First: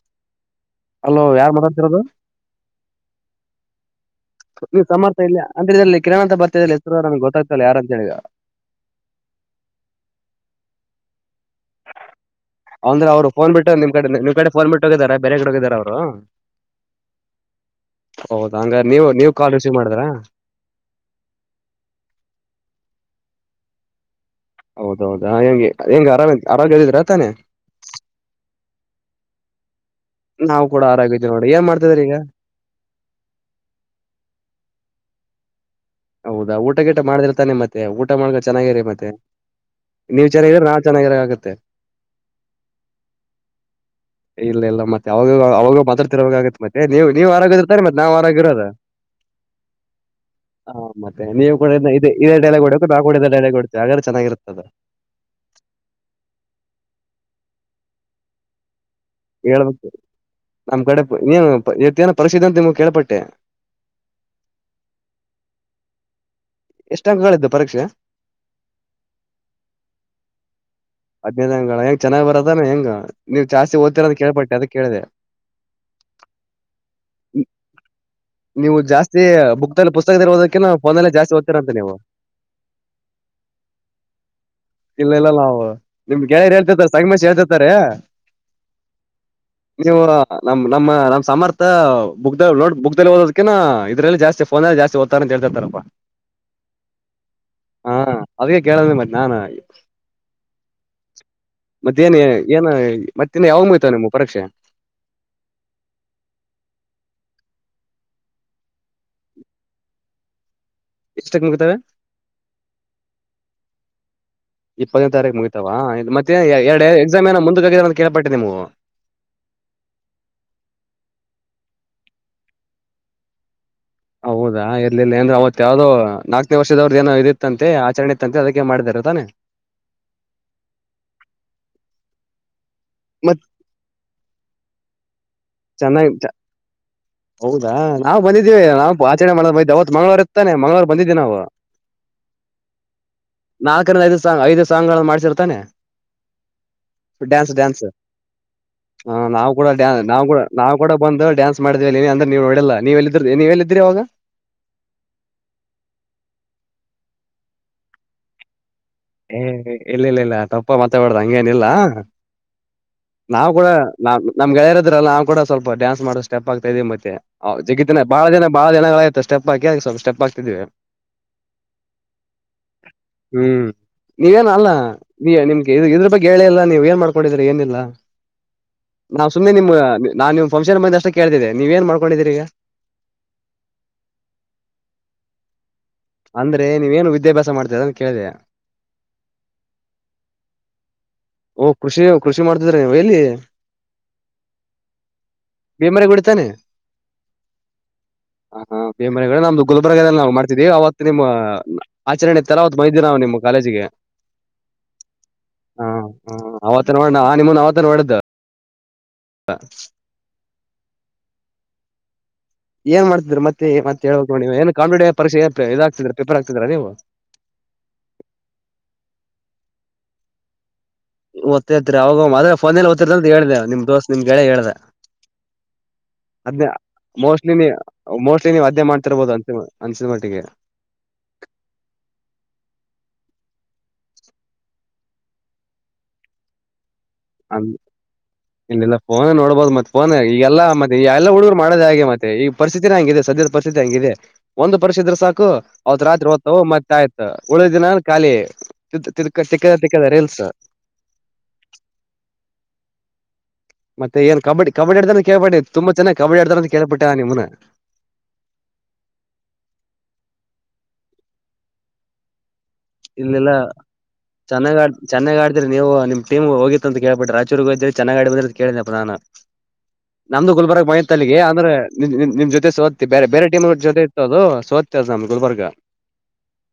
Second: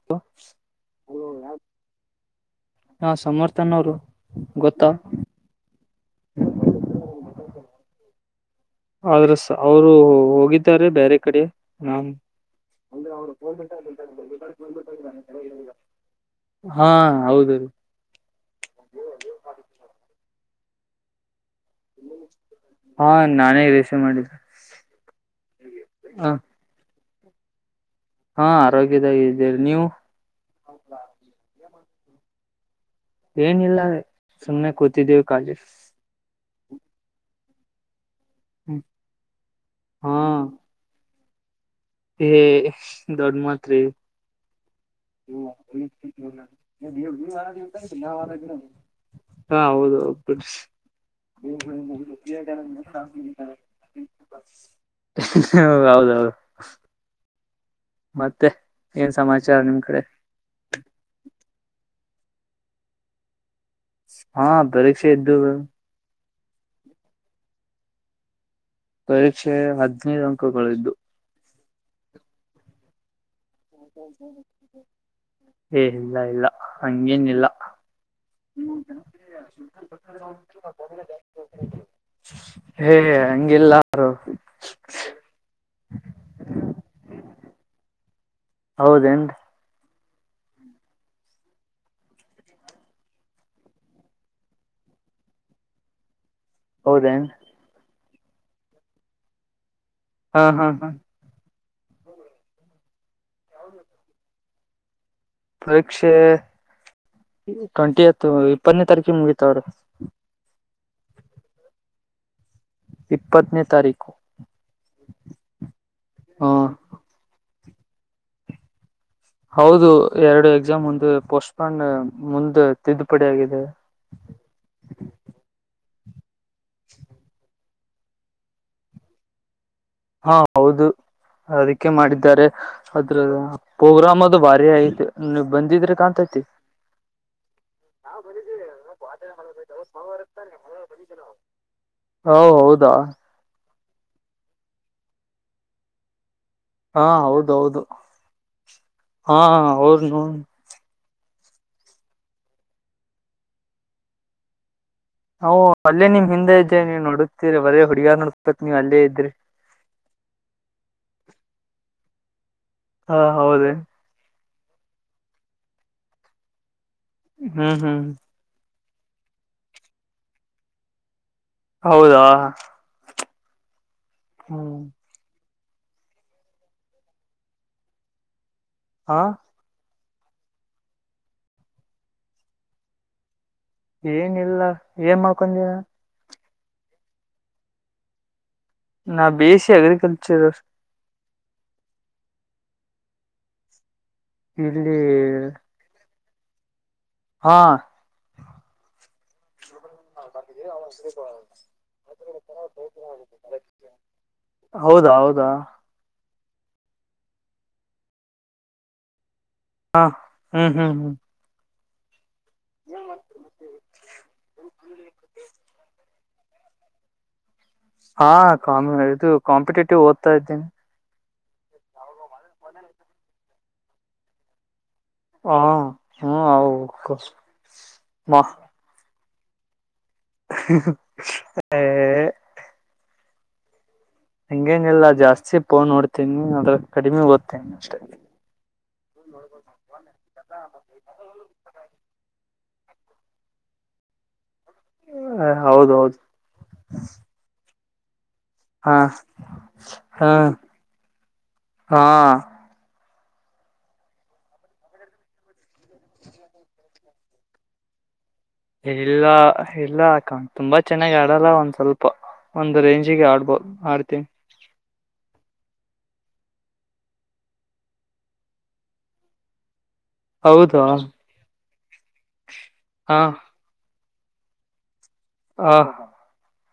[inaudible] Hello ಯಾರ್ ಮಾತಾಡ್ತಿರೋದು. ನಾ ಸಮರ್ಥ ಅನ್ನೋರು. ನೀವ ಸಮರ್ಥ ಇಲ್ಲೆ ಅಂದ್ರೆ ಅಲ್ಲಿ ಕಿರಣ ಅಂತ ಬರ್ತ್ರ ಹೆಸರು ನಮ್ಗ ಗೊತ್ತಾಗ್ತಲ್ಲ ಯಾರ ಅಂತ ಹೇಳಿ. ಅವ್ರು ಅವರು ಹೋಗಿದ್ದಾರೆ ಬೇರೆ ಕಡೆ ನಾವು ಅಂದ್ರ ಅವ್ರ ಫೋನ್ ಬಿಟ್ಟ ನಿಮ್ಮ ನಿಮ್ಮ ಕಡೆ ಫೋನ್ ಬಿಟ್ಟ ಹೋಗಿದಾರ ಬೇರೆ ಕಡೆ ಹೋಗಿದಾರ ಅವರು ಹಾ ಹೌದುರೀ. ಹೌದಾ ಹಂಗ ನೀವ ನೀವ್ ಕಾಲ್ ರಿಸೀವ್ ಮಾಡಿದ್ರಾ. ಹಾ ನಾನೇ ರಿಸೀವ್ ಮಾಡಿದ್ದ. ಹೌದೌದಾ ಹೆಂಗ ಹೆಂಗೆ ಆರ್ ಆರೋಗ್ಯ ಇದ್ರಿ ತಾನೆ ಹಾ ಆರೋಗ್ಯದಾಗ ಇದ್ದೀರಿ ನೀವು. ನಾವು ಕೂಡ ಆರೋಗ್ಯ ಇದೀವ ನೋಡಿ ಏನ್ ಮಾಡತಿದಿರ ಈಗ. ಏನಿಲ್ಲ ಸುಮ್ಮ್ನೆ ಕೂತಿದ್ದೀವಿ ಕಾಲಜ ಹೌದಾ ಊಟ ಗಿಟ ಮಾಡ್ದಿರ್ತಾನೆ ಮತ್ತೆ ಊಟ ಮಾಡ್ ಚೆನ್ನಾಗಿರಿ ಮತ್ತೆ ನೀವ್ ಚೆನ್ನಾಗಿದ್ರ ನಾ ಚೆನ್ನಾಗಿರ ಆಗತ್ತೆ. ಈ ದೊಡ್ಡ ಮಾತ್ರಿ. ಇಲ್ಲ ಇಲ್ಲ ಮತ್ತೆ ಅವಾಗ ಅವಾಗ ಮಾತಾಡ್ತಿರಬೇಕ ಆಗತ್ತ ಮತ್ತೆ ನೀವ್ ನೀವ ಆರೋಗ್ಯ ಇದ್ರೆ ತಾನೇ ಇರ್ತಾನ ನಾವ್ ಆರೋಗ್ಯ ಇರೋದ. ಹಾ ಹೌದು ಬಿಡ್ರಿ ಹ ಮತ್ತೆ ಹ ನೀವ ಕೂಡ ಇದ ಇದೇ ಡೈಲಾಗ್ ಕೊಡ್ಬೇಕು ನಾವು ಕೂಡ ಇದೇ ಡೆಳ ಕೊಡ್ತೇವೆ ಹಾಗ್ರೆ ಚೆನ್ನಾಗಿರುತ್ತೆ. ಅದ ಹ ಹೌದ ಹೌದ ಮತ್ತೆ. ಏನ್ ಸಮಾಚಾರ ನಿಮ್ ಹೇಳ್ಬೇಕು ಕಡೆ ನಮ್ ಕಡೆ ನೀನು ಇತ್ತೇನ ಪರೀಕ್ಷಿತ ಅಂತ ನಿಮ್ ಕೇಳ್ಪಟ್ಟೆ. ಹಾ ಪರೀಕ್ಷೆ ಇದ್ದು. ಎಷ್ಟು ಅಂಗಗಳಿದ್ದು ಪರೀಕ್ಷೆ. ಪರೀಕ್ಷೆ ಹದ್ಿನೈದು ಅಂಕಗಳ್ದು. ಹದ್ೈದ್ ಅಂಗಳಾ ಹೆಂಗ ಚೆನ್ನಾಗಿ ಬರೋದಾನ ಹೆಂಗ. ನೀವ್ ಜಾಸ್ತಿ ಓದ್ತೀರ ಅಂತ ಕೇಳ್ಪಟ್ಟೆ ಅದಕ್ ಕೇಳಿದೆ ಏ ಇಲ್ಲ ಇಲ್ಲ ಹಂಗೇನ ಇಲ್ಲ. ನೀವು ಜಾಸ್ತಿ ಬುಕ್ಲ್ಲಿ ಪುಸ್ತಕ ಇರವುದಕಿ ೋಲ್ಲೇ ಜಾಸ್ತಿಓದ್ತಿರಂತೆಂತ ನೀವು. ಹೇ ಹಂಗಿಲ್ಲಾರು. ನಿಮ್ಗೆಳ ಹೇಳ್ತಿತ ಸಂಗಮೇಶ ಹೇಳುತ್ತಾರೆ. ಹೌದೇನ್. ನೀವು ನಮ್ ನಮ್ಮ ನಮ್ಮ ಸಮರ್ಥ ಬುಕ್ ನೋ ಬುಕ್ಲ್ಲಿ ಓದೋದಕನಾ ಇದ್ರಲ್ಲಿ ಜಾಸ್ತಿ. ಫೋನಲ್ಲಿ ಜಸ್ತಿ ಓತಾರಂತೇಳ್ತಾರಪ್ಪ. ಹೌದೇ. ಹಾ ಅವೇ ಕೇಳಿದ ಮತ್ತ ನಾನ್. ಹಾ ಹಾ ಹಾ- ಮತ್ತೇನ್ ಏನು ಮತ್ತೇನ್ನು ಯಾವಾಗ ಮುಯ್ತವ ನಿಮ್ಮ ಪರೀಕ್ಷೆ. ಪರೀಕ್ಷೆ ಟ್ವೆಂಟಿ ಎತ್ ಇಪ್ಪನೇ ತಾರೀಕಿ ಮುಗಿತಾವರಿ. ಎಷ್ಟಕ್ಕೆ ಮುಗ್ತಾರೆ. ಇಪ್ಪತ್ತನೇ ತಾರೀಕು. ಇಪ್ಪತ್ತನೇ ತಾರೀಕು ಮುಗಿತಾವ ಮತ್ತೆ ಹ ಎರಡು ಎಕ್ಸಾಮ್ ಏ ಮು ಆಗಿದ ಅಂತ ಕೇಳಳ್ಪಟ್ಟೆ ನೀವು. ಹೌದು ಎರಡು ಎಕ್ಸಾಮ್ ಒಂದು ಪೋಸ್ಟ್ಪೋನ್ ಮುಂದ ತಿದ್ದುಪಡಿ ಆಗಿದೆ. ಹೌದಾ ಇರ್ಲಿಲ್ಲ ಅಂದ್ರೆ ಅವತ್ ಯಾವ್ದೋ ನಾಲ್ಕನೇ ವರ್ಷದವ್ರದ ಜನ ಇದ ಇತ್ತಂತೆ ಆಚರಣೆ. ಅದಕ್ಕೆ ಮಾಡಿದಾರ ತಾನೆ. ಹಾ ಹೌದು ಅದಕ್ಕೆ ಮಾಡಿದ್ದಾರೆ ಅದ್ರ ಮತ್ ಪ್ರೋಗ್ರಾಮ್ ಅದು ಭಾರಿ ಐತೆ. ನೀ ಬಂದಿದ್ರೆ ಚೆನ್ನಾಗಿ ಕಾಣ್ತೈತಿ. ಹೌದಾ ನಾವು ಬಂದಿದ್ದೀವಿ ನಾವು ಆಚರಣೆ ಮಾಡ ಮೈ ಅವತ್ ಮಂಗಳವಾರ ಇರ್ತಾನೆ ಮಂಗಳವಾರ ಬಂದಿದ್ದವಿ ನಾವು. ಹ ಹೌದಾ. ನಾಲ್ಕರಿಂದ ಐದು ಸಾಂಗ್ ಐದು ಸಾಂಗ್ ಗಳನ್ನು ಮಾಡಿಸಿಿರ್ತಾನೆ. ಹಾ ಡ್ಯಾನ್ಸ್ ಹೌದೌದು ಡ್ಯಾನ್ಸ್ ಹ ಹಾ ನಾವು ಕೂಡ ಡ ಹೌದು ನೋ ನಾವು ಕೂಡ. ನಾವವು ಕೂಡ ಬಂದು ಡ್ಯಾನ್ಸ್ ಮಾಡೇವ ನೀ ಅಂದ್ರೆ ನೀವು ನಡಲ್ಲ ನೀವಲ್ಲ ಇದ್ರ ನೀವಲ್ಲ ಇದ್ರರಿವಾಗ. ಹ್ ಅಲ್ಲೇ ನಿಮ್ ಹಿಂದೆ ಇದ್ದೆ ನೀವು ನೋಡ್ತೀರ ಒರೇ ಹುಡುಗಾರ್ ನಡ್ಸ್ತೇತ್ ನೀವ್ ಅಲ್ಲೇ ಇದ್ದೆ ಹ ಇಲ್ಲ ಇಲ್ಲ ಇಲ್ಲ ತಪ್ಪ ಮತ್ತಬ್ದ ಹಂಗಗೆೇನಿಲ್ಲ ಹಾ ನಾವ್ ಕೂಡ. ಹೌದೇ ನಾ ನಮ್ಗೆೆಯರ್ರಲ್ಲ ನಾ ಕೂಡ ಸ್ವಲ್ಪ ಡಾನ್ಸ್ ಮಾಡೋ ಸ್ಟೆಪ್ ಆಗ್ತಾ ಇದೇ ಮತ್ತೆ. ಹಾ್ ಹ್ಮ್ ಜಗತ್ತಿನ ಹ್ಮ್ ಬಾಳ ಜಿನ ಬಾಳ ಜನಗಳ ಆತ ಸ್ಟೆಪ್ ಹಾಕಿ ಸ್ವಲ್ಪ ಸ್ಟೆಪ್ ಹಾಕ್ತಿದ್ವಿ. ಹೌದಾ. ಹ್ಮ್ ನೀವೇನ ಅಲ್ಲ. ಹ್ಮ್ ನೀಯ್ಯ ನಿಮ್ಗೆ ಇದು ಇದ್ರ ಬಗ್ಗೆ ಹೇಳಿಿಲ್ಲಾ ನೀವು ಏನ್ ಮಾಡ್ಕೊಂಡಿದ್ರ ಏನಿಲ್ಲ. ಹಾ ನಾವು ಸುಮ್ಮನೆ ನಿಮ್ಮ ನಾನ್ ನಿವು್ ಫಂಕ್ಷನ್ ಬಂದ ಅಷ್ಟು ಕೇಳ್ತಿದ್ದೆ ನೀವ ಏನ್ ಮಾಡ್ಕೊಂಡಿದ್ದೀರಿ ಈಗ. ಏನ ಇಿಲ್ಲ ಏನ್ ಮಾಡ್ಕೊಂಡೀಿನ. ಅಂದ್ರೆ ನೀವ ೇನುಿದ್ಯಾಭ್ಯಾಸ ಮಾಡ್ತ ಅಂತ ಕೇಳಿದೆ. ನಾ ಬೇಸಿ ಅಗ್ರಿಕಲ್ಚರ್. ಓ ಕೃಷಿ ಕೃಷಿ ಮಾಡ್ತಿದ್ರೆ ನೀವ ಎಲ್ಲಿ. ಇಲ್ಲಿ. ಬಿಮ್ರಾಯಿ ಗುಡಿ ತಾನೆ. ಹಾ. ಹ ಹಾ ಪೇಮನೆ ನಮ್ದು ಗುಲಬರ್ಗಾದಲ್ಲಿ ನಾ ಮಾಡತಿದ್ದೀವಿ ಅವತ್ತ. ನಿಮ್ಮ ಆಚರಣೆ ಇತ್ತ ಅಲ್ಲ ಅವತ್ ಬಂದಿದ್ದೀವಿ ನಾವ ನಿಮ್ಮ ಕಾಲೇಜಿಗಿ. ಹೌದಾ ಹೌದಾ ಹಾ ಹ ಅವತನ ನೋಡ ನಾ ನಿಮ್ಮನ್ ಅವತನ ನೋಡಿದ. ಹಾ ಹ್ಮ್ ಹ್ಮ್ ಹ್ಮ್. ಏನ್ ಮಾಡ್ತಿದ್ರ ಮತ್ತೆ ಮತ್ತ ಹೇಳ ಬೇಕ ನೋಡ್ ನೀವ ಏನ್ ಕಾಂಪಿಟೇಟಿವ್ ಪರೀಕ್ಷೆ ಇದ ಆಗ್ತ್ರ ಪೇಪರ್ ಆಗತಿದಿರ ನೀವು. ಹಾ ಕಾಮ ಇದು ಕಾಂಪಿಟೇಟಿವ್ ಓದ್ತಾ ಇದ್ದೇನಿ. ಓದತಾ ಇರುತೀರ ಅವಾಗ [unintelligible] ಫೋನೇ ಓತ್ತರ್ ಅಂತ ಹೇಳ್ದೆ ನಿಮ್ ದೋಸ್ ನಿಮ್ ಗೆಳಯ ಹೇಳ್ದ. ಹ ಹ್ಮ ಹೌ ಅದ್ನೇ ಮೋಸ್ಟ್ಲಿ ನೀ ಮ ಮೋಸ್ಟ್ಲಿ ನೀವು ಅದೇ ಮಾಡ್ತಿರ್ಬೋದು ಅಂತ. ಅನ್ಸಿದ ಮಟ್ಟಿಗೆ. [unintelligible] ಹ ಏ. ಹಂಗ ಏನ ಇಲ್ಲಾ ಜಾಸ್ತಿ ಫೋನ್ ನೋಡ್ತೇನಿ ಅದ್ರ ಕಡಿಮೆ ಓದ್ತೇನಿ ಅಷ್ಟೆ. ಇಲ್ಲ ಇಲ್ಲ ಫೋನ್ ನೋಡ್ಬಹದು ಮತ್ತೆ ಫೋನ್ ಈಗ ಎಲ್ಲಾ ಮತ್ತೆ ಎಲ್ಲ ಹುಡುಗರು ಮಾಡೋದ ಹಾಗೆ ಮತ್ತೆ ಈಗ. ಪರಿಸ್ಥಿತತಿನ ಹಂಗಿದೆ ಸದ್ಯದ ಪರಿಸ್ಥಿತಿ ಹಂಗಿದೆ. ಒಂದ ಪರಿಷ ಇದ್ರ ಸಾಕು ಅವತ್ ಹೌದೌದು ರಾತ್ರಿ ಓದ್ತವು ಮತ್ತೆ ಆಯ್ತು ಉಳ ದಿನನ್ ಖಾಲಿ. ಹಾ ತಿದ್ದ ತಿಕ್ಕ ತಿಕ್ಕದ ತಿಕ್ಕದ ಹಾ ರೇಲ್ಸ. ಹಾ. ಮತ್ತೆ ಏನು ಕಬ್ಬಡಿ ಕಬ್ಬಡಿ ಅಡ್ದಾನ ಕೇಳಿ ಪಟ್ಟೆ ತುಂಬ ಚೆನ್ನಾಗಿ ಕಬ್ಬಡಿ ಆಡ್ತಾರೆ ಕೇಳಿ ಪಟ್ಟೆ ನಾ ನಿಮ್ಮನ. ಇಲ್ಲ ಇಲ್ಲಾ ಅಕ್ಕ ತುಂಬಾ ಚೆನ್ನಾಗ್ ಆಡಲ್ಲ ಒಂದ್ ಸ್ವಲ್ ಪ್ಪ ಒಂದ ರೇಂಜಿಗೆ ಆಡ್ಬೋದ ಆಡ್ತೀನ. ಚನ್ನಾಗ್ ಆಡ್ ಚೆನ್ನಾಗಿ ಆಡತಿರಿ ನೀವು ನಿಮ್ಮ ಟೀಮ್ ಹೋಗಿತ್ತ ಅಂತ ಕೇಳಿ ಪಟ್ಟೆ ರಾಯಚೂರಿಗ ಹೋಗಿದೇವಿ ಚೆನ್ನಾಗಿ ಆಡಿ ಬಂದ್ರ ಅಂತ ಕೇಳಿದನಪ್ಪ ನಾನು. [inaudible] ನಮ್ದು ಹೌದಾ ಗುಲಬರ್ಗಾ ಬಂದಿತ ಅಲ್ಲಿಗೆ ಆಮೇಲೆ ನಿಮ್ ನಿಮ್ ನಿಮ್ ಜೊತೆ ಸೋತಿ ಹಾ ಬೇರೆ ಬೇರೆ ಟೀಮ್ ಜೊತೆ ಇತ್ತು ಅದು ಸೊತ್ತ. [unintelligible] ನಮ್ಮ ಗುಲ್ಬರ್ಗ. ಹ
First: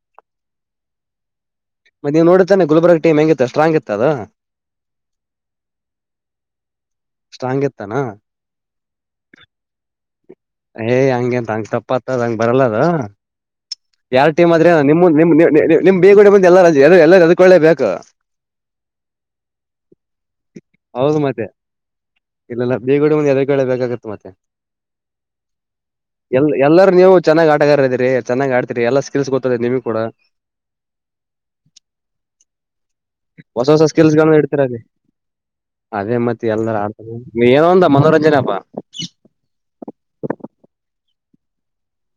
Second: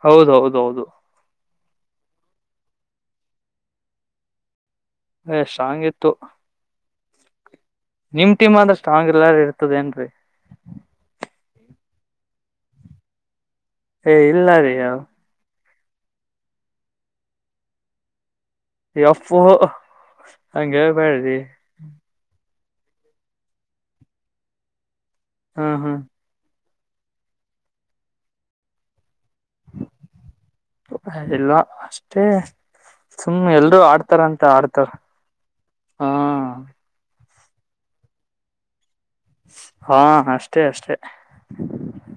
ಹೌದ ಹೌದ ಹೌದು. ಮತ್ತ ನೀವು ನೋಡಿದ್ರಿ ತಾನೆ ಗುಲ್ಬರ್ಗ ಟೀಮ್ ಹೆಂಗ ಇತ್ತ ಸ್ಟ್ರಾಂಗ್ ಇತ್ತ ಅದ. ಸ್ಟ್ರಾಂಗ್ ಇತ್ತು ಸ್ಟ್ರಾಂಗ್ ಇತ್ತ ಅನ. ನಿಮ ಟೀಮ್ಂದ್ರ ಸ್ಟಾಂಗ್ ಎಲ್ಲಾರ ಇರ್ತದ ಏನ ರಿ. ಏಯ್ ಹಂಗೆ ಎಂತ ಹಂಗ ತಪ್ಪತ್ತದ ಹಂಗ ಬರಲ್ಲ ಅದ. ಏ ಯಾರ್ ಇಲ್ಲ ಟೀಮ್ ರೀ ಆದ್ರೆ ನಿಮ್ಮ ನಿಮ್ ನಿಮ್ ಬೇಗಡೆ ಬಂದ ಎಲ್ಲ ಎಲ್ಲ ಹೆದರ ಕೊಳ್ಳೆ ಬೇಕು. ಎಪ್ಪು ಹಂಗ ಹೇಳ್ ಬ್ಯಾಡರಿ. ಇಲ್ಲ ಇಲ್ಲ ಬೇಗಡೆ ಮುಂದ ಹೆದರ ಕೊಳ್ಳೆ ಬೇಕಾಗುತ್ತೆ ಮತ್ತೆ. ಹಾ ಹಾ. ಎಲ್ ಎಲ್ಲರೂ ನೀವು ಚನ್ನಾಗ್ ಆಟಗಾರ ಇದ್ರರಿ ಚನ್ನಾಗ್ ಆಡ್ತತಿರಿ ಎಲ್ಲ ಸ್ಕಿಲ್ಸ್ ಗೊತ್ತದೆ ನಿಮ್ಗ್ ಕೂಡ. ಇಲ್ವಾ ಅಷ್ಟೇ ಸುಮ್ನೆ ಹೊಸ ಎಲ್ರುೂ ಹೊಸ ಸ್ಕಿಲ್ಸ್ ಆಡ್ತಾರ ಗಳನ್ನ ಅಂತ ಇಡ್ತೀರ ಆಡ್ತಾರ. ಹಾ ಅದೇ ಮತ್ತೆ ಎಲ್ಲರ ಆಡ್ತ ಏನೋ ಒಂದ ಮನೋರಂಜನೆಪ್ಪಾ. ಹಾ ಅಷ್ಟೇ ಅಷ್ಟೆ.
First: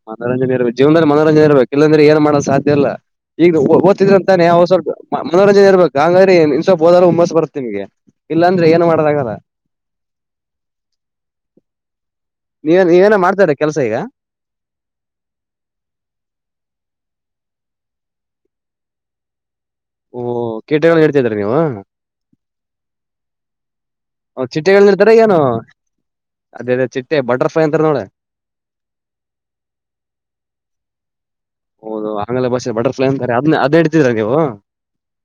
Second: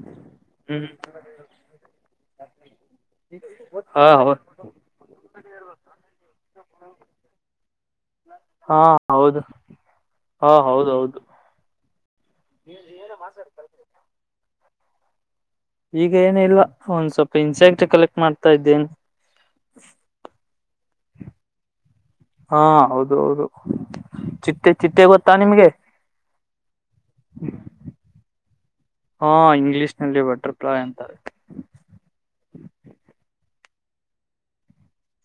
ಮನರಂಜನೆ ಇರ್ಬೇಕ ಜೀವದಲ್ಲಿ ಮನೋಂಜನೆ ಇಬೇಕ ಇಲ್ಲಂದ್ರೆ ಏನ್ ಮಾಡೋ ಸಾಧ್ಯ ಇಲ್ಲ. ಈಗ ಓ ಓದ ಹಾ ತಿದಿರ ಹೌದು ತಾನೆ ಅವ್ ಸ್ವಲ್ಪ ಮನೋರಂಜನೆ ಇರ್ಬೇಕ ಹಂಗ್ರೆ ಇನ್ ಸ್ವಲ್ಪ ಓದಲು ಹುಮ್ಮಸ್ ಬರುತ್ತೆ ನಿಮಗೆ. ಇಲ್ಲಾಂದ್ರೆ ಹಾ ಏನ್ ಮಾಡದಾಗಲ್ಲ. ಹೌದು ಹಾ ಹೌದೌದು. ನೀವ ನೀವೇನ ಮಾಡ್ತಾರೆ ಕೆಲಸ ಈಗ. ಈಗ ಏನ ಇಲ್ವಾ ಒಂದ್ ಸ್ವಲ್ಪ ಇನ್ಸೆಕ್ಟ್ ಕಲೆಕ್ಟ್ ಮಾಡ್ತಾ ಇದ್ದೇನೆ. ಓಹ ಕೀಟಗಳ ಹಿಡಿತಿದ್ರರಿ ನೀವ ಹಾ ಹೌದು ಹೌದು ಚಿಟ್ಟೆ ಚಿಟ್ಟೆಗಳನ್ನ ಚಿಟ್ಟೆ ಹಿಡತಾರ ಗೊತ್ತಾ ಏನು ನಿಮ್ಗೆ [inaudible] ಅದೇ ಅದೇ ಚಿಟ್ಟೆ ಬಟರ್ಫ್ಲೈ ಅಂತಾರ ನೋಡ ಹಾ ಇಂಗ್ಲೀಷ್ ನಲ್ಲಿ ಬಟರ್ಫ್ಲಾಯ್ ಅಂತಾರೆ. ಹೌದು ಆಮೇಲೆ ಬಸ್ಸ ಬಟರ್ಫಲೈ ಅಂತಾರೆ ಅದ್ನ ಅದೆ ಹಿಡಿತಿದ್ರ ನೀವು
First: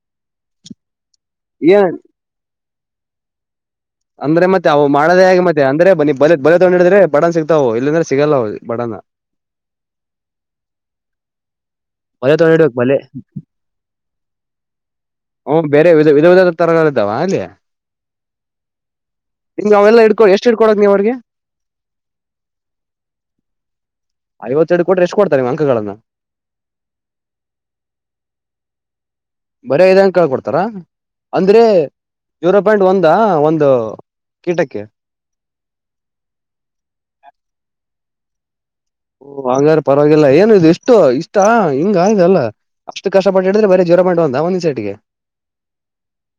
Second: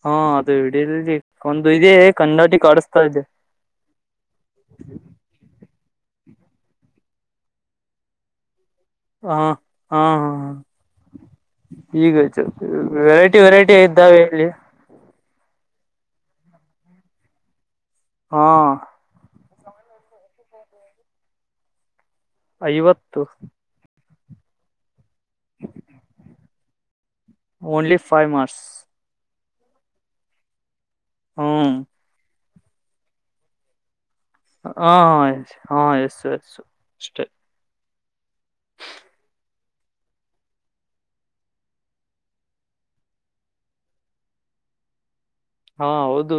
ಹಾ ಅದು ಹಿಡಿಯದಿಟ ಕೊಂಡ ಇದೇ ಏನ್ ಕನ್ನಡಿ ಕಡಸ್ತಾ ಇದೆ ಅಂದ್ರೆ ಮತ್ತೆ ಅವು ಮಾಡದೇ ಹಾಗೆ ಮತ್ತೆ ಅಂದ್ರೆ ಬ ಬಲೆ ತಗೊಂಡ ಹಿಡದ್ರೆ ಬಡನ ಸಿಗ್ತಾವ ಇಲ್ಲಾಂದ್ರೆ ಸಿಗಲ್ಲವು ಬಡನ ಹಾ ಹಾ ಹಾ ಹ ಈಗ ಬಲೆ ತಗೊಂಡಿಡ್ಬೇಕು ಬಲೆ ವೆರೈಟಿ ವೆರೈಟಿ ಇದ್ದಾವೆ ಇಲ್ಲಿ ಹಓ ಬೇರೆ ವಿ ವಿಧ ವಿಧದ ತರಗಳ ಇದಾವ ಅಲ್ಲಿ ಹಾ ನಾವೆಲ್ಲ ಇಡ್ಕೋ ಎಷ್ಟ ಇಡ್ಕೋಕಳ ನೀವು ಅವ್ರ್ಗೆ ಐವತ್ತು. ಐವತ್ತೆರಡ ಕೊಟ್ರ ಎಷ್ಟ ಕೊಡ್ತಾರೆ ನಿಮ್ಮ ಅಂಕಗಳನ್ನ ಓನ್ಲಿ ಫೈವ್ ಮಾರ್ಸ್ ಬರೆ ಇದನ್ನ ಕಳ್ಕಡ್ತರ ಅಂದ್ರೆ ಹ್ಮ್ ಜೀರೋ ಪಾಯಿಂಟ್ ಒಂದಾ ಒಂದು ಕೀಟಕ್ಕೆ ಹ ಹಾ ಎಸ್ ಎಸ್ ಅಷ್ಟೇ ಓ ಹಂಗಾರ ಪರವಾಗಿಲ್ಲ ಏನು ಇಸ್ಟು ಇಷ್ಟಾ ಹಿಂಗ ಇದೆಲ್ಲ. ಅಷ್ಟ ಕಷ್ಟಪಟ್ಟಹಿಡಿದ್ರೆಬರೆ ಜೀರೋ ಪಾಯಿಂಟ್ ಒಂದ್ ಸೈಡ್ಗೆ. ಹಾ ಹೌದು.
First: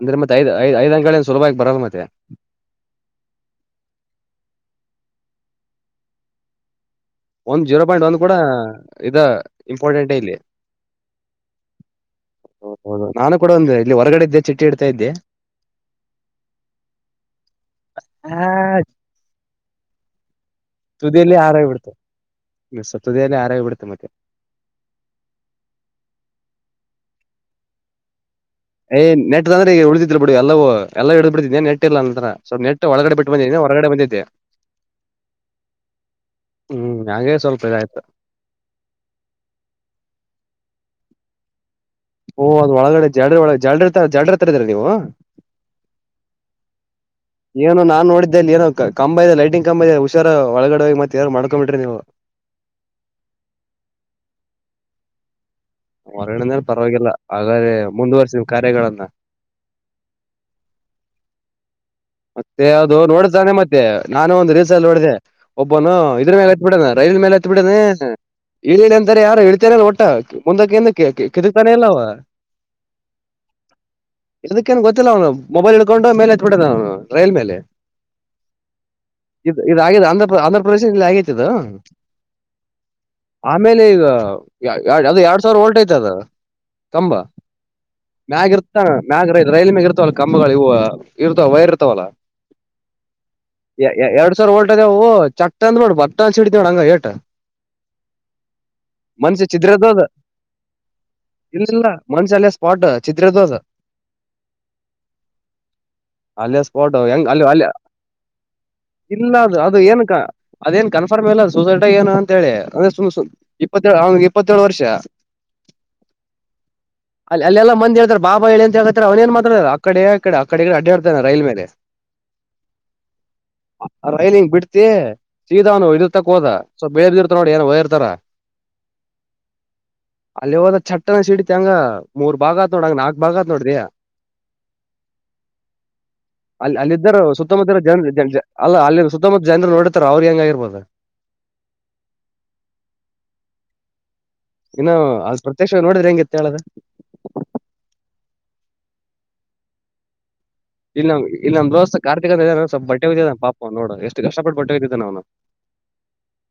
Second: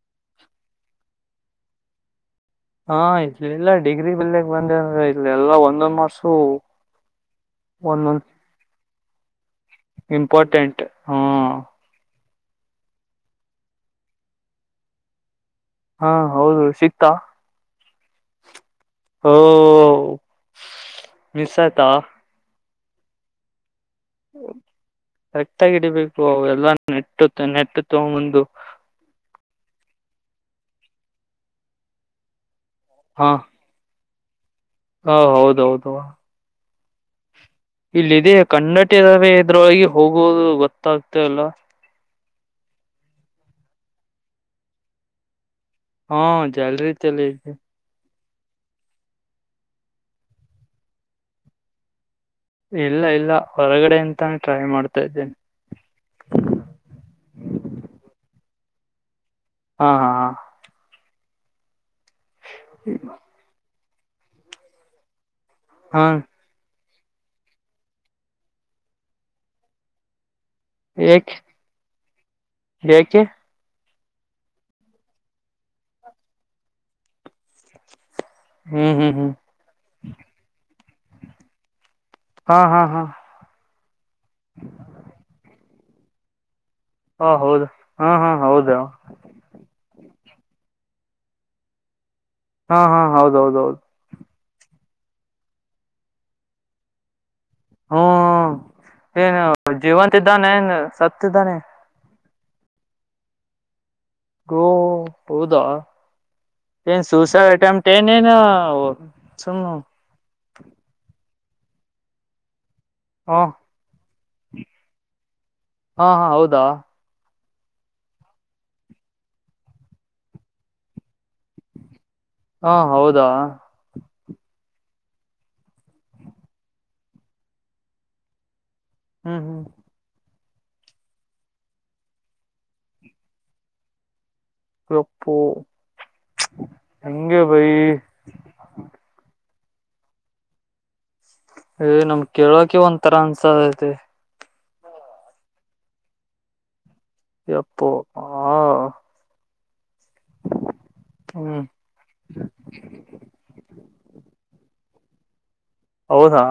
ಅಂದ್ರೆ ಮತ್ತ ಐದ ಐದ ಅಂಕಗಳ ಸುಲಭವಾಗಿ ಬರೋಲ್ಲ ಮತ್ತೆ. ಹಾ ಇಲ್ಲಲ್ಲಾ ಡಿಗ್ರಿ ಬಲ್ಲೆ ಬಂದವೆಂದರೆ ಇಲ್ಲಲ್ಲಾ ಒಂದೆ ಮಾರ್ಸು. ಒಂದ್ ಜೀರೋ ಪಾಯಿಂಟ್ ಒಂದ ಕೂಡ ಇದ ಇಂಪೋರ್ಟಂಟ್ ಇಲ್ಲಿ [inaudible] ಇಂಪಾರ್ಟೆಂಟ್ ಹಾ ಹ ಹೌದು ನಾನು ಕೂಡ ಒಂದೆ ಇಲ್ಲಿ ಹೊರಗಡೆಇದ್ದೆ ಚಿಟ್ಟಿ ಇಡ್ತಾ ಇದ್ದೆ. ಹಾ ಹೌದು ಸಿಕ್ತಾ. [inaudible] ಹಾ ಓಹೋ.... ತುದಿಯಲ್ಲಿ ಆರೋಗಿ ಬಿಟತ [inaudible] ಮತ್ತ್ ಸುತದೇನೆ ಆರೋಗಿ ಬಿಡುತ್ತ ಮತ್ತೆ. ಕರೆಕ್ಟ್ ಆಗಿ ಇಡಿಬೇಕು ಅವ ಎಲ್ಲ ನೆಟ್ಟ ನೆಟ್ಟ ತೊಬಂದ ಏ ನೆಟ್ ಆದ್ರ ಈಗ ಉಳದಿದಿಲ್ಲ ಬಿಡು ಎಲ್ಲವ ಎಲ್ಲ ಇಡ್ದ ಬಿಡ್ದತಿದ್ದಿನಿ ಏ ನೆಟ್ ಇಲ್ಲ ನನ್ನ ಹತ್ರ ಸ್ವಪ್ ನೆಟ್ ಒಳಗಡೆ ಬಿಟ್ಟು ಬಂದಿದ್ದ ಹೊರಗಡೆ ಬಂದಿದ್ದೆ. ಹ ಹೌದ ಹೌದ ಹ್ಮ್ ಹಾಗೆ ಸ್ವಲ್ಪ್ ಇಲ್ಲ ಇದೆ ಕನ್ನಟಿರವೇ ಇದ್ರುಈ ಹೋಗುವುದು ಗೊತ್ತಾಗ್ತ ಇಲ್ಲಾ ಓ ಅದ್ ಒಳಗಡೆ ಜಾಡ್ರಿ ಒಳ್ಗೆ ಜಾಡ್ರಿ ಜಾಡ್ರಿ ತರದಿರಿ ನೀವು ಹಾ ಜಲ್ರಿ ತಂದಿವಿ ಏನೋ ನಾ ನೋಡಿದ್ದೆ ಇ ಏನೋ ಕಂಬ ಇದೆ ಲೈಟಿಂಗ್ ಕಂಬ ಇದೆ ಹುಷಾರ ಒಳಗಡೆ ಹೋಗಿ ಮತ್ತ ಏನರ್ ಮಾಡ್ಕೊಂಡ ಬಿಟ್ರಿ ನೀವು ಇಲ್ಲ ಇಲ್ಲ ಹೊರಗಡೆ ಅಂತಾನ ಟ್ರೈ ಮಾಡ್ತಾ ಇದ್ದೇನೆ. ಹೊರಗಡನೇ ಪರವಾಗಿಲ್ಲ ಹಾಗಾದೆ ಮುಂದುವರ್ಸಿ ಕಾರ್ಯಗಳನ್ನ ಹಾ ಹಾ ಹಾ ದೇ ಅದು ನೋಡ್ತಾನೆ ಮತ್ತೆ ನಾನು ಒಂದು ರೀಲ್ಸ್ ಅಲ್ಲಿ ನೋಡಿದೆ [inaudible] ಒಬ್ಬನು ಹಾ ಹಾ ಇದ್ರ ಮೇ ಬಿಟ್ಟಾನ ರೈಲ್ ಮೇಲೆ ಹತ್ತ ಬಿಟ್ಟನ [inaudible] ಇಳಿರಿ ಅಂತಾರೆ ಯಾರು ಇಳಿತಾನೆ ಇಲ್ಲ ಹೊಟ್ಟ ಮುಂದಕ್ಕೆ ಇಂದಕ್ಕೆ ಏಕೆ ಕಿದಕ್ ತಾನ ಇಲ್ಲ ಅವ ಏಕೆ ಇದಕ್ಕಏನ್ ಗೊತ್ತಿಲ್ಲ ಅವನು ಮೊಬೈಲ್ ಹಿಡಕೊಂಡು ಮೇಲೆ ಹತ್ತಿಬಿಟ್ಟನ ಅವನು ರೈಲ್ ಮೇಲೆ. ಹ್ಮ್ ಹ್ಮ್ ಹ್ಮ್- ಇ ಇದದು ಆಗ ಆಂಧ್ರ ಆಂಧ್ರ ಪ್ರದೇಶ ಇಲ್ಲಿ ಆಗೈತಿ ಇದು. ಹಾ ಹಾ ಹಾ- ಆಮೇಲೆ ಈಗ ಯಾವೋ ಎರಡ್ ಸಾವಿರ ಓಲ್ಟ್ಜ ಯ್ತದ. ತಂಬಾ ಹಾ ಹೌದು ಹಾ ಹಾ ಮ್ಯಾಗ ಇರ್ತ ಹೌದು ಮ್ಯಾಗ ರೈ ರೈಲ್ ಮ್ಯಾಗ ಇರ್ತ. ಕಂಬಗಳು ಇವು ಇರ್ತಾವ ವೈರ್ ಇರ್ತಾವಲ್ಲ. ಹಾ ಹಾ ಹೌದ ಹೌದ ಹೌದು. ಎ ಎರಡ್ ಸಾವಿರ ಒಲ್ಟಜ ಅದವು ಚ ಅಂದ ಮಾಡಿ ಭ ಬ ಅನ್ಸಿಡತವಡ ಹಂಗಏಟು. ಹ್ಮ್ ಏನು ಮನ್ಷಿ ಚಿದ್ರದು ಅದ ಜೀವಂತ ಇದ್ದಾನೆ ಏನ್ ಸತ್ತ ಇದ್ದಾನೆ. ಮನ್ಷ್ಯ ಅಲ್ಲೆ ಸ್ಪಾಟು ಚಿದ್ರೆದೋದ. ಗೋ ಹೌದಾ?. ಅಲ್ಲೇ ಸ್ಪೋಟ್ ಏನ್ ಹೆಂಗ ಅಲ್ಲಿ ಸೂಸೈಡ್ ಅಲ್ಲ ಅಟೆಂಪ್ಟ್ ಏನೇನು ಇಲ್ಲ ಅದು ಸುಮ್ ಅದು ಏನಕ್ಕ. ಅದೇನ್ ಕನ್ಫರ್ಮ್ ಇಲ್ಲ ಸುಸೈಟಗ ಏನು ಅಂತ ಹೇಳಿ ಅ್ರೆ ಸುಮ್ು ಹಾ ಇಪ್ಪತ್ತೇಳ ಅವನಿಗೆ ಇಪ್ಪತ್ತೇಳು ವರ್ಷ. ಹಾ ಹಾ ಹೌದಾ. ಅಲ್ಲಿ ಅೆಲ್ಲಂದ ಹಳ್ತಾರೆ ಬಾ ಹೇಳಿ ಅಂತ ಹೇಳ್ತ ಅವನೇನ್ ಮಾತಾರೆ ಆ ಕಡೆಡೆಡೆ ಅಡ. ರೈಲ್ ಮೇಲೆ. ಹಾ ಹೌದಾ. ರೈಲಿಂಗ್ ಬಿಡ್ತಿ ಸೀದಾ ಅವನು ಇಿರ್ತಕ್ ಹೋದ ಸೊ ಬೇರ್ದರ್ತ ನೋಡಿ ಏನ್ ವೈರ್ ಇರ್ತಾರ. ಹ್ಮ್ ಹ್ಮ್- ಅಲ್ಲಿ ಹೋದ್ ಚಟ್ಟನ ಸಿಡತಿ ಹಂಗ ಮೂರ್ ಭಾಗ ಆತ್ ನೋಡಂಗ ನಾಲ್ಕ್ ಭಾಗ ಆತ್ ನೋಡ್ರಿ. ಹೋಪೋ. ಅಲ್ಲಿ ಅಲ್ಲಿಿದ್ದರ ಸುತ್ತಮುತ್ತರ ಜನ್ ಅಲ್ಲ ಅಲ್ಲಿ ಸುತ್ತ ಜನರು ನೋಡತಾರ ಅವ್ರಿಗೆ ಹೆಂಗ ಆಗಿರ್ಬೋದು. ಏ್ ನಮ್ ಕೇಳೋಕೆ ಒಂದ್ ತರ ಅನ್ಸತಿ. ಇನ್ನ ಆ ಪ್ರತ್ಯಕ್ಷವಾಗಿ ನೋಡಿದ್ರೆ ಹೆಂಗಿತ್ತು ಹೇಳದು. ಎಪ್ಪೋ ಹಾ. ಇಲ್ಲ ಇಲ್ಲಿ ಹ್ಮ್ ನಮ್ ದೋಸ್ತ ಕಾರ ತಿಕ್ಕಕತ್ಯನ ಸ್ವಲ್ಪ್ ಬಟ್ಟೆ ಹೊಗ್ಯಾಕತ್ಯನ ಪಾಪ ನೋಡು ಎಷ್ಟು ಕಷ್ಟಪಟ್ಟ ಬಟ್ಟೆ ಹೊಗ್ಯಾಕತ್ಯಾನ ಅವ್ನು. ಹೌದಾ?.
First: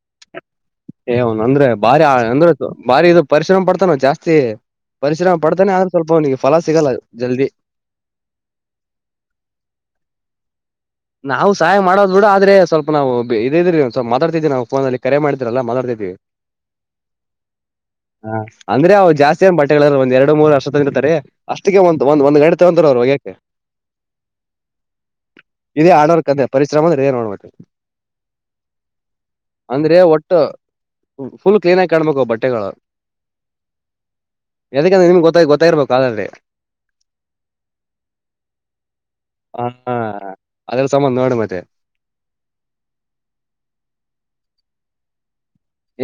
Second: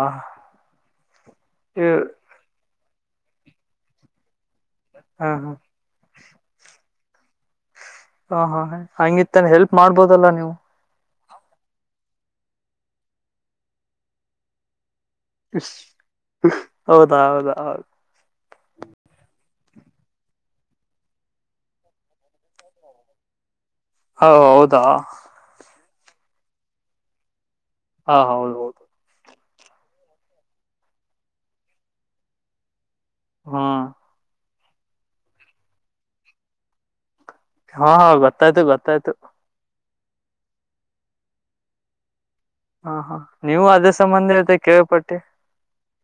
ಏ ಅವ್ನಂದ್ರೆ ಇ ಬಾರಿ ಅಂದ್ರೆ ಬಾರಿ ಇದು ಪರಿಶ್ರಮ ಪಡ್ತನ ಅವ ಜಾಸ್ತಿ. ಹ ಪರಿಶ್ರಮ ಹ ಪಡ್ತಾನೆ ಆದ್ರೆ ಸ್ವಲ್ಪ ಅವನಿಗೆ ಫಲ ಸಿಗಲ್ಲ ಜಲ್ದಿ. ಹಾ ಹಾ ಹಂಗಿತ್ತಾನೆ ಹೆಲ್ಪ್ ಮಾಡ್ಬೋದಲ್ಲಾ ನೀವು. ನಾವು ಸಹಾಯ ಮಾಡೋದ್ ಬಿಡ ಆದ್ರೆ ಸ್ವಲ್ಪ ನಾವು ಇದಿದೀವ್ರಿ ಸ್ವಲ್ಪ್ ಮಾತಾಡ್ತಿದ್ವಿ ನಾವು ಫೋನಲ್ಲಿ. ಕರೆ ಮಾಡಿದ್ರಲ್ಲ ಇಸ್. ಮಾತಾಡ್ತಿದ್ವಿ. ಹೌದಾ ಹೌದಾ ಹೌದು. ಹ ಅಂದ್ರೆ ಅವು ಜಾಸ್ತಿ ಏನ್ ಬಟ್ಟೆಗಳಿಲ್ಲ ಒಂದ್ ಎರಡು ಮೂರು ಅಷ್ಟೇ ತಂದಿರ್ತಾರ್ರಿ. ಅಷ್ಟಕ್ಕೆ ಒಂತ ಒಂದ ಒಂದ್ ಗಂಟೆ ತೊಗಂತಾರ ಅವರು ಹೋಗೇಕೆ. ಹ ಹೌದಾ?. ಇದೇ ಹಾರ್ಡ್ವರ್ಕ್ ಅದೇ ಪರಿಶ್ರಮ ಅಂದ್ರೆ ಇದೆ ನೋಡ್ ಮತೆ. ಹಾ ಹೌದೌದು. ಅಂದ್ರೆ ಒಟ್ಟು ಫುಲ್ ಕ್ಲೀನ್ ಆಗಿ ಕಾಣಬೇಕು ಬಟ್ಟೆಗಳು. ಹಾ. ಯದುಕಂದ್ರೆ ನಿನಗ ಗೊತ್ತಗಿ ಗೊತ್ತಾಗಿರ್ಬೇಕು ಅಲ್ರೇಡಿ. ಹಾ ಹ ಗೊತ್ತಾಯ್ತು ಗೊತ್ತಾಯ್ತು. ಹಾ ಅದೆಲ್ಲ ಸಂಬಂಧ ನೋಡಿ ಮತ್ತೆ. ಹಾ ಹಾ ನೀವು ಅದೆ ಸಂಬಂಧ ಅಂತ ಕೇಳ್ ಪಟ್ಟೆ.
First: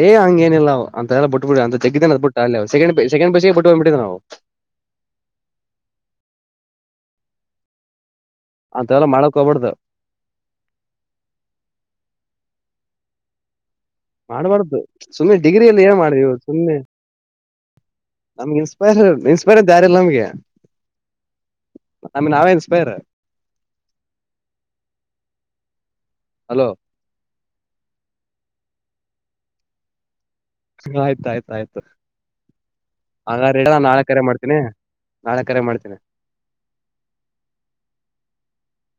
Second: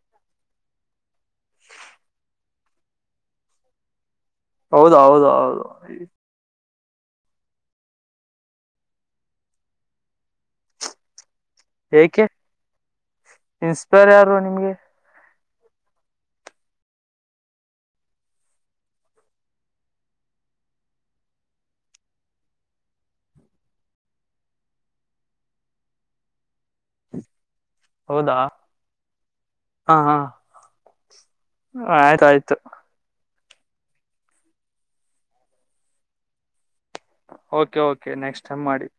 ಏ ಹಂಗೇನಿಲ್ಲ ನಾವು ಅಂತವೆಲ್ಲ ಬುಟ್ಟುಬುಟ್ವಿ, ಅಂತ ಜಗ್ಗಿ ದಿನ ಆಯ್ತು ಬುಟ್ಟು ಆಗ್ಲೇ second, second P U C ಗೆ ಬುಟ್ ಬಂದ್ಭುಟ್ವಿ ನಾವು. ಹೌದೌ ಹೌದ ಹೌದು. ಅಂತವೆಲ್ಲ ಮಾಡೋಕೋಗ್ಬಾಡ್ದು. ಏಕೆ. ಇನ್ಸ್ಪೈರ್ ಯಾರ್. ಮಾಡ್ಬಾರ್ದು ಸುಮ್ಮನೆ ಡಿಗ್ರಿಯಲ್ಲಿ ಏನ್ ಮಾಡಿದ್ವಿ ಸುಮ್ಮನೆ. ನಮ್ಗೆ ಇನ್ಸ್ಪೈರ್ ಇನ್ಸ್ಪೈರ್ ಅಂತ ಯಾರಿಲ್ಲ ನಮ್ಗೆ. ನಮ್ಗ ನಾವೇ ಇನ್ಸ್ಪೈರ್. ಹಲೋ. ಹೌದಾ ಹಾ ಹಾ. ಆಯ್ತ ಆಯ್ತ ಆಯ್ತು. ಆಯ್ತಾಯ್ತು ಹಂಗಾರ ಇಡು ನಾಳೆ ಕರೆ ಮಾಡತೀನಿ. ನಾಳೆ ಕರೆ ಮಾಡ್ತೀನಿ. ಓಕೆ ಓಕೆ ನೆಕ್ಸ್ಟ್ ಟೈಮ್ ಮಾಡಿ.